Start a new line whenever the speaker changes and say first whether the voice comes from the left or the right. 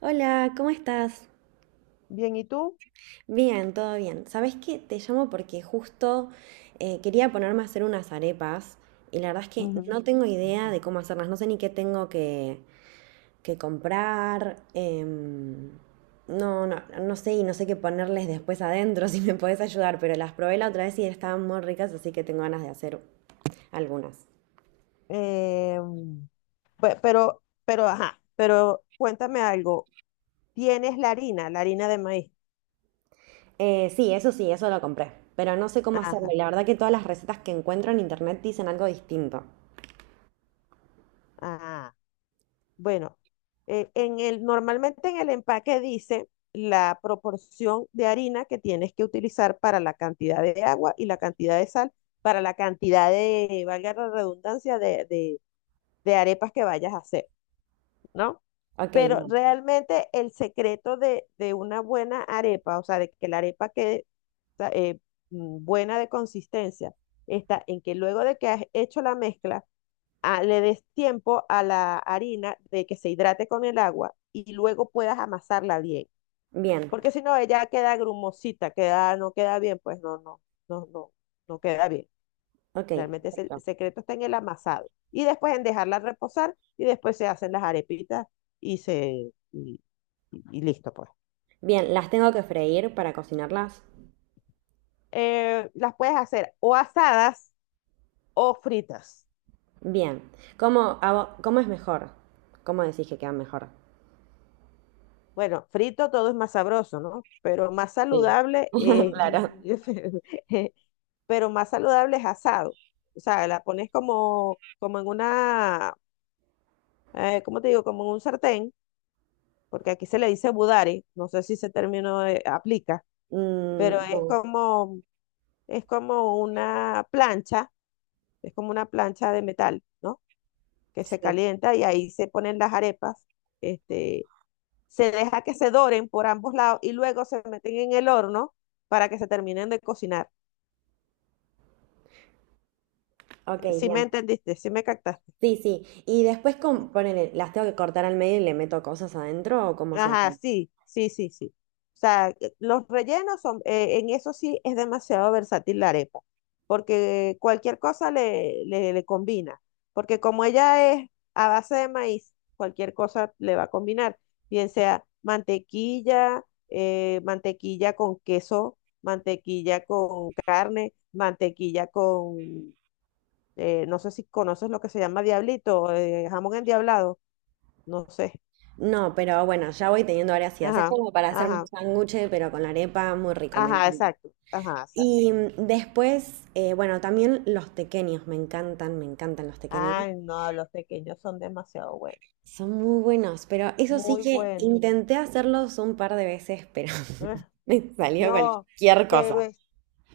right: Hola, ¿cómo estás?
left: Bien, ¿y tú?
right: Bien, todo bien. ¿Sabes qué? Te llamo porque justo quería ponerme a hacer unas arepas y la verdad es que no
left: Ujú.
right: tengo idea de cómo hacerlas. No sé ni qué tengo que comprar. No sé y no sé qué ponerles después adentro si me podés ayudar, pero las probé la otra vez y estaban muy ricas, así que tengo ganas de hacer algunas.
left: Eh, pero, ajá, pero cuéntame algo. ¿Tienes la harina de maíz?
right: Sí, eso lo compré, pero no sé cómo hacerlo y
left: Ajá,
right: la verdad que todas las recetas que encuentro en internet dicen algo distinto.
left: ah, bueno, normalmente en el empaque dice la proporción de harina que tienes que utilizar para la cantidad de agua y la cantidad de sal, para la cantidad de, valga la redundancia, de arepas que vayas a hacer. ¿No?
right: Ok,
left: Pero
right: bien.
left: realmente el secreto de una buena arepa, o sea, de que la arepa quede o sea, buena de consistencia, está en que luego de que has hecho la mezcla, le des tiempo a la harina de que se hidrate con el agua y luego puedas amasarla bien.
right: Bien,
left: Porque si no, ella queda grumosita, queda, no queda bien, pues no, no, no queda bien.
right: ok,
left: Realmente es el
right: perfecto.
left: secreto, está en el amasado. Y después en dejarla reposar y después se hacen las arepitas y se y, y listo pues.
right: Bien, ¿las tengo que freír para cocinarlas?
left: Las puedes hacer o asadas o fritas.
right: Bien. ¿Cómo hago- cómo es mejor? ¿Cómo decís que quedan mejor?
left: Bueno, frito todo es más sabroso, ¿no? Pero más
right: Sí.
left: saludable es,
right: Claro.
left: pero más saludable es asado. O sea, la pones como, como en una, ¿cómo te digo? Como en un sartén, porque aquí se le dice budare, no sé si ese término aplica, pero
right: Mm, bueno,
left: es como una plancha, es como una plancha de metal, ¿no? Que se
right: sí,
left: calienta y ahí se ponen las arepas, este, se deja que se doren por ambos lados y luego se meten en el horno para que se terminen de cocinar.
right: ok,
left: Si me
right: bien.
left: entendiste, si me captaste.
right: Sí, sí. Y después, con, ponele, ¿las tengo que cortar al medio y le meto cosas adentro o cómo se
left: Ajá,
right: hace?
left: sí, sí, sí, sí. O sea, los rellenos son, en eso sí es demasiado versátil la arepa, porque cualquier cosa le combina, porque como ella es a base de maíz, cualquier cosa le va a combinar, bien sea mantequilla, mantequilla con queso, mantequilla con carne, mantequilla con, no sé si conoces lo que se llama diablito, jamón endiablado, no sé.
right: No, pero bueno, ya voy teniendo varias ideas. Es
left: Ajá.
right: como para hacerme un
left: Ajá.
right: sándwich, pero con la arepa, muy rico, me
left: Ajá,
right: encanta.
left: exacto. Ajá, exacto.
right: Y después, bueno, también los tequeños, me encantan los tequeños.
left: Ay, no, los pequeños son demasiado buenos.
right: Son muy buenos, pero eso sí
left: Muy
right: que
left: buenos.
right: intenté hacerlos un par de veces, pero
left: Ugh,
right: me salió
left: no,
right: cualquier
left: pero
right: cosa.
left: es,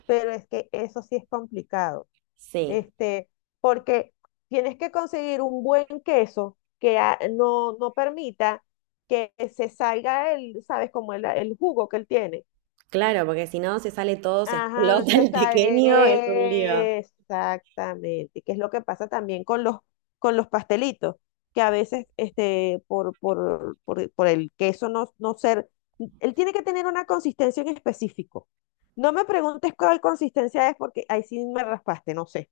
left: pero es que eso sí es complicado.
right: Sí,
left: Este, porque tienes que conseguir un buen queso que no permita que se salga el, ¿sabes? Como el jugo que él tiene.
right: claro, porque si no se sale todo, se
left: Ajá, o
right: explota
left: sea,
right: el
left: está-
right: pequeño, es un lío.
left: exactamente. Que es lo que pasa también con los pastelitos, que a veces este, por el queso no, no ser, él tiene que tener una consistencia en específico. No me preguntes cuál consistencia es porque ahí sí me raspaste, no sé.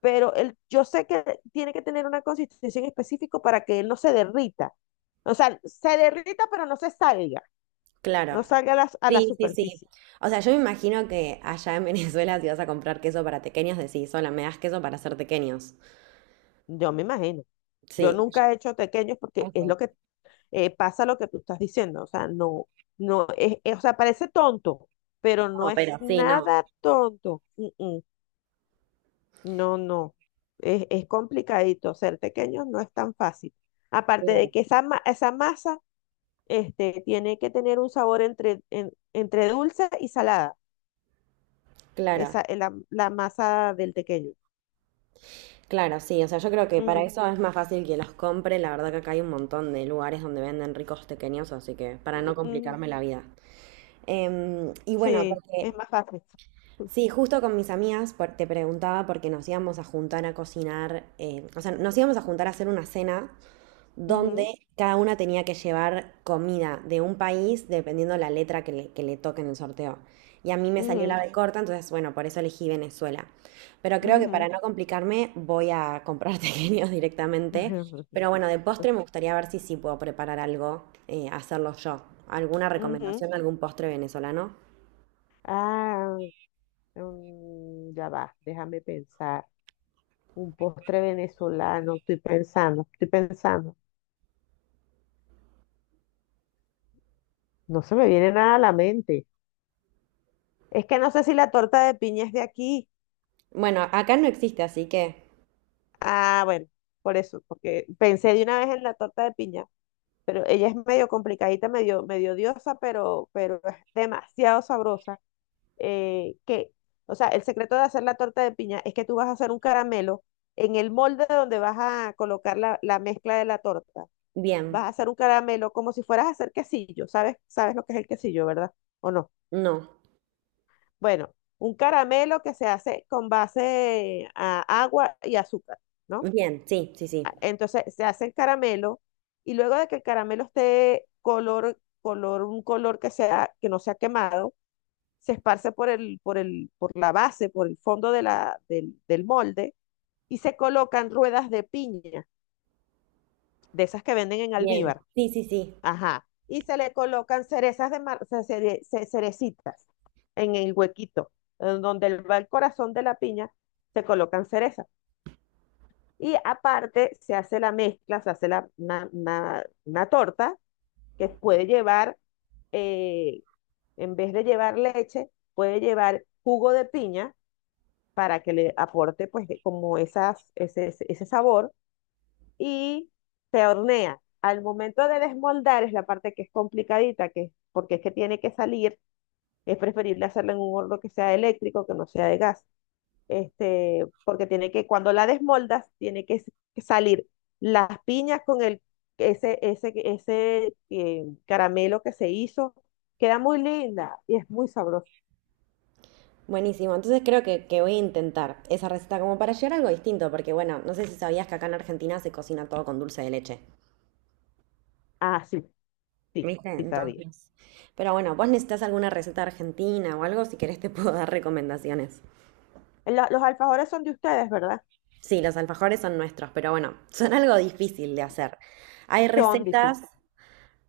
left: Pero él, yo sé que tiene que tener una consistencia en específico para que él no se derrita. O sea, se derrita, pero no se salga,
right: Claro.
left: no salga a la
right: Sí, sí, sí.
left: superficie.
right: O sea, yo me imagino que allá en Venezuela si vas a comprar queso para tequeños, decís, sola, me das queso para hacer tequeños.
left: Yo me imagino. Yo
right: Sí.
left: nunca he hecho tequeños porque es
right: Ok.
left: lo que pasa lo que tú estás diciendo. O sea, no, no es, es- o sea, parece tonto, pero no
right: No,
left: es
right: pero sí, no.
left: nada tonto. Mm, mm. No, no. Es complicadito. Ser tequeños no es tan fácil. Aparte de
right: Claro.
left: que esa, ma- esa masa este, tiene que tener un sabor entre, en- entre dulce y salada.
right: Claro.
left: Esa, la, la masa del tequeño.
right: Claro, sí, o sea, yo creo que para
left: Mm,
right: eso es más fácil que los compre. La verdad que acá hay un montón de lugares donde venden ricos pequeños, así que para
left: mm,
right: no
left: mm.
right: complicarme la vida. Y bueno,
left: Sí,
right: porque
left: es más fácil.
right: sí, justo con mis amigas por- te preguntaba porque nos íbamos a juntar a cocinar, o sea, nos íbamos a juntar a hacer una cena donde
left: Ujú,
right: cada una tenía que llevar comida de un país dependiendo la letra que le toque en el sorteo. Y a mí me salió
left: ujú.
right: la B corta, entonces bueno, por eso elegí Venezuela. Pero creo que para
left: Ujú.
right: no complicarme voy a comprar tequeños directamente. Pero bueno, de postre me gustaría ver si sí puedo preparar algo, hacerlo yo. ¿Alguna
left: Ujú.
right: recomendación, algún postre venezolano?
left: Ah, ya va, déjame pensar. Un postre venezolano, estoy pensando, estoy pensando. No se me viene nada a la mente. Es que no sé si la torta de piña es de aquí.
right: Bueno, acá no existe, así que
left: Ah, bueno, por eso, porque pensé de una vez en la torta de piña, pero ella es medio complicadita, medio, medio diosa, pero es demasiado sabrosa. eh, que, o sea, el secreto de hacer la torta de piña es que tú vas a hacer un caramelo en el molde donde vas a colocar la, la mezcla de la torta. Vas
right: bien,
left: a hacer un caramelo como si fueras a hacer quesillo, ¿sabes? ¿Sabes lo que es el quesillo, verdad? ¿O no?
right: no.
left: Bueno, un caramelo que se hace con base a agua y azúcar, ¿no?
right: Bien, sí, sí, sí.
left: A- Entonces se hace el caramelo y luego de que el caramelo esté color, color, un color que sea, que no sea quemado, se esparce por el, por el, por la base, por el fondo de la, del, del molde y se colocan ruedas de piña, de esas que venden en
right: Bien,
left: Alvíbar.
right: sí, sí, sí.
left: Ajá. Y se le colocan cerezas de mar, ce- cere, ce- cerecitas en el huequito, en donde va el corazón de la piña, se colocan cerezas. Y aparte se hace la mezcla, se hace la, una torta que puede llevar, eh, en vez de llevar leche, puede llevar jugo de piña, para que le aporte pues como esas, ese sabor y se hornea. Al momento de desmoldar es la parte que es complicadita, que, porque es que tiene que salir, es preferible hacerlo en un horno que sea eléctrico, que no sea de gas, este, porque tiene que, cuando la desmoldas, tiene que s- salir las piñas con el, ese caramelo que se hizo, queda muy linda y es muy sabroso.
right: Buenísimo, entonces creo que voy a intentar esa receta como para llegar a algo distinto, porque bueno, no sé si sabías que acá en Argentina se cocina todo con dulce de leche,
left: Ah, sí, sí,
right: ¿viste?
left: sí sabía.
right: Entonces, pero bueno, vos necesitas alguna receta argentina o algo, si querés te puedo dar recomendaciones.
left: Lo- los alfajores son de ustedes, ¿verdad?
right: Sí, los alfajores son nuestros, pero bueno, son algo difícil de hacer. Hay
left: Son
right: recetas
left: difíciles.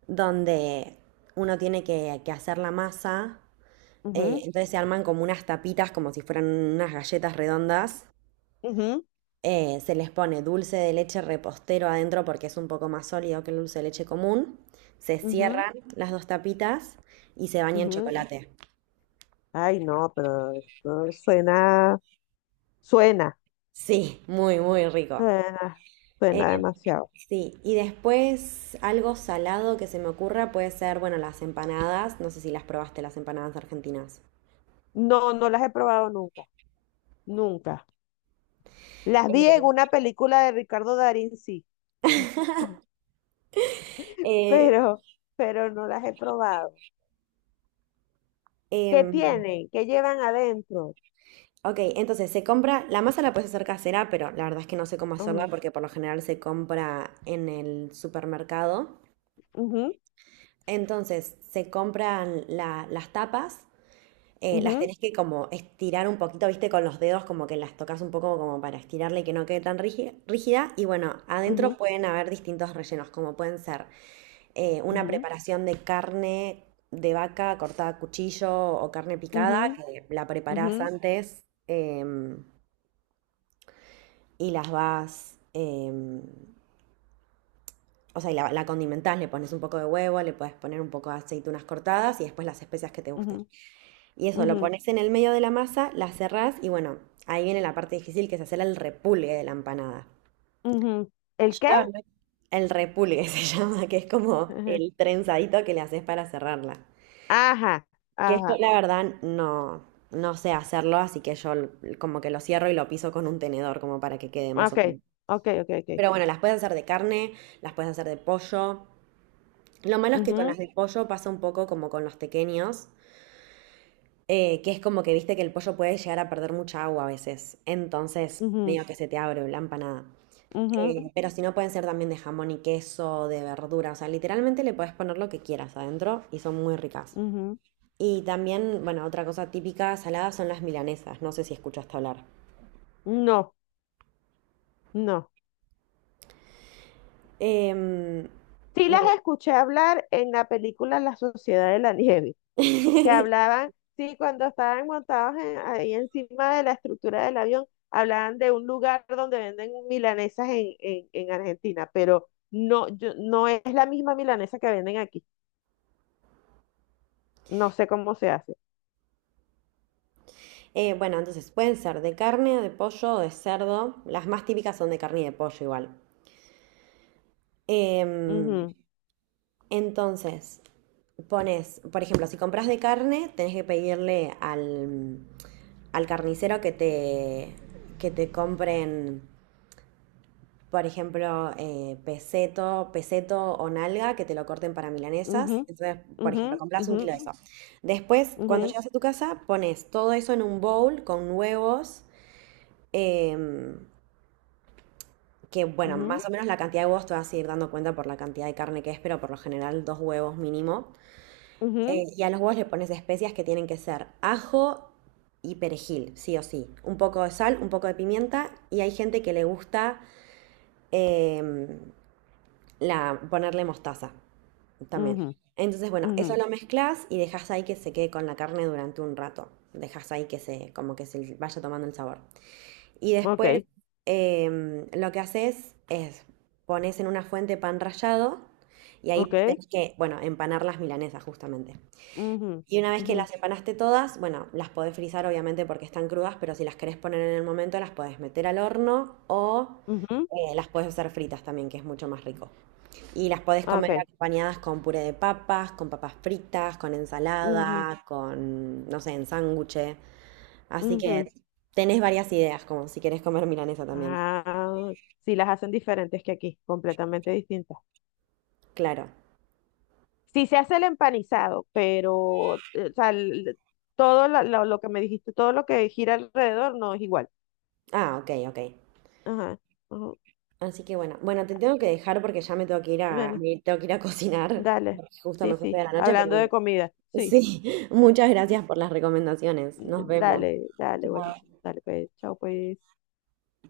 right: donde uno tiene que hacer la masa,
left: Ujú,
right: entonces se arman como unas tapitas, como si fueran unas galletas redondas.
left: ujú,
right: Se les pone dulce de leche repostero adentro porque es un poco más sólido que el dulce de leche común. Se
left: ujú,
right: cierran las dos tapitas y se baña en
left: ujú.
right: chocolate.
left: Ay, no, pero esto suena, suena,
right: Sí, muy, muy rico.
left: suena,
right: Eh,
left: suena demasiado.
right: sí, y después algo salado que se me ocurra puede ser, bueno, las empanadas. No sé si las probaste, las empanadas argentinas.
left: No, no las he probado nunca, nunca. Las vi en
right: Eh,
left: una película de Ricardo Darín, sí,
right: eh,
left: pero, pero no las he probado. ¿Qué
right: em,
left: tienen? ¿Qué llevan adentro?
right: ok, entonces se compra, la masa la puedes hacer casera, pero la verdad es que no sé cómo hacerla
left: Ujú,
right: porque por lo general se compra en el supermercado.
left: ujú,
right: Entonces, se compran la- las tapas, las
left: ujú,
right: tenés que como estirar un poquito, viste, con los dedos, como que las tocas un poco como para estirarla y que no quede tan rígi- rígida. Y bueno, adentro
left: ujú,
right: pueden haber distintos rellenos, como pueden ser una
left: ujú,
right: preparación de carne de vaca cortada a cuchillo o carne picada, que la preparás
left: ujú,
right: antes y las vas... o sea, y la condimentás, le pones un poco de huevo, le puedes poner un poco de aceitunas cortadas y después las especias que te gusten.
left: ujú,
right: Y eso, lo
left: ujú,
right: pones en el medio de la masa, la cerrás y bueno, ahí viene la parte difícil que es hacer el repulgue de la empanada.
left: ujú, ujú. ¿El qué?
right: El repulgue se llama, que es como
left: Ujú.
right: el trenzadito que le haces para cerrarla.
left: Ajá,
right: Que yo
left: ajá.
right: la verdad no, no sé hacerlo, así que yo l- como que lo cierro y lo piso con un tenedor como para que quede
left: Ah,
right: más o menos.
left: okay, okay, okay, okay.
right: Pero bueno, las puedes hacer de carne, las puedes hacer de pollo. Lo malo es que con las
left: Ujú,
right: de pollo pasa un poco como con los tequeños. Que es como que viste que el pollo puede llegar a perder mucha agua a veces. Entonces,
left: ujú,
right: medio que se te abre la empanada.
left: ujú,
right: Pero si no, pueden ser también de jamón y queso, de verdura. O sea, literalmente le puedes poner lo que quieras adentro y son muy ricas.
left: ujú.
right: Y también, bueno, otra cosa típica salada son las milanesas. No sé si escuchaste hablar.
left: No, no.
right: Em,
left: Sí las
right: bueno.
left: escuché hablar en la película La Sociedad de la Nieve, que hablaban, sí, cuando estaban montados en- ahí encima de la estructura del avión, hablaban de un lugar donde venden milanesas en Argentina, pero no, yo, no es la misma milanesa que venden aquí. No sé cómo se hace.
right: Bueno, entonces pueden ser de carne, de pollo o de cerdo. Las más típicas son de carne y de pollo igual. Em,
left: Ujú,
right: Entonces, pones, por ejemplo, si compras de carne, tenés que pedirle al, al carnicero que te compren, por ejemplo, peseto, peseto o nalga, que te lo corten para milanesas.
left: ujú,
right: Entonces, por ejemplo,
left: ujú,
right: compras un
left: ujú,
right: kilo de eso. Después, cuando
left: ujú,
right: llegas a tu casa, pones todo eso en un bowl con huevos. em, que bueno, más
left: ujú,
right: o menos la cantidad de huevos te vas a ir dando cuenta por la cantidad de carne que es, pero por lo general dos huevos mínimo.
left: ujú,
right: Y a los huevos le pones especias que tienen que ser ajo y perejil, sí o sí. Un poco de sal, un poco de pimienta. Y hay gente que le gusta em, ponerle mostaza también.
left: ujú,
right: Entonces, bueno,
left: ujú.
right: eso lo mezclas y dejas ahí que se quede con la carne durante un rato. Dejas ahí que se, como que se vaya tomando el sabor. Y después
left: Ok.
right: lo que haces es pones en una fuente pan rallado y ahí
left: Ok.
right: tenés que, bueno, empanar las milanesas justamente.
left: Ujú,
right: Y una vez que
left: ujú,
right: las empanaste todas, bueno, las podés frizar obviamente porque están crudas, pero si las querés poner en el momento, las podés meter al horno o
left: ujú.
right: las podés hacer fritas también, que es mucho más rico. Y las podés
left: Ah,
right: comer
left: ok.
right: acompañadas con puré de papas, con papas fritas, con
left: Ujú,
right: ensalada, con, no sé, en sándwiches. Así que
left: ujú.
right: tenés varias ideas, como si querés comer milanesa también.
left: Ah, sí, las hacen diferentes que aquí, completamente distintas.
right: Claro.
left: Sí se hace el empanizado, pero o sea, el- todo la- lo que me dijiste, todo lo que gira alrededor no es igual.
right: Ah, ok, ok.
left: Ajá. Ujú.
right: Así que bueno, bueno, te tengo que dejar porque ya me tengo que ir a,
left: Bueno,
right: me tengo que ir a cocinar,
left: dale.
right: porque justo
left: Sí,
right: me fue
left: sí.
right: de la noche, pero
left: Hablando de
right: bueno,
left: comida. Sí.
right: sí, muchas gracias por las recomendaciones. Nos
left: Mm,
right: vemos.
left: dale, dale,
right: Chao.
left: buenísimo. Dale, pues, chao, pues.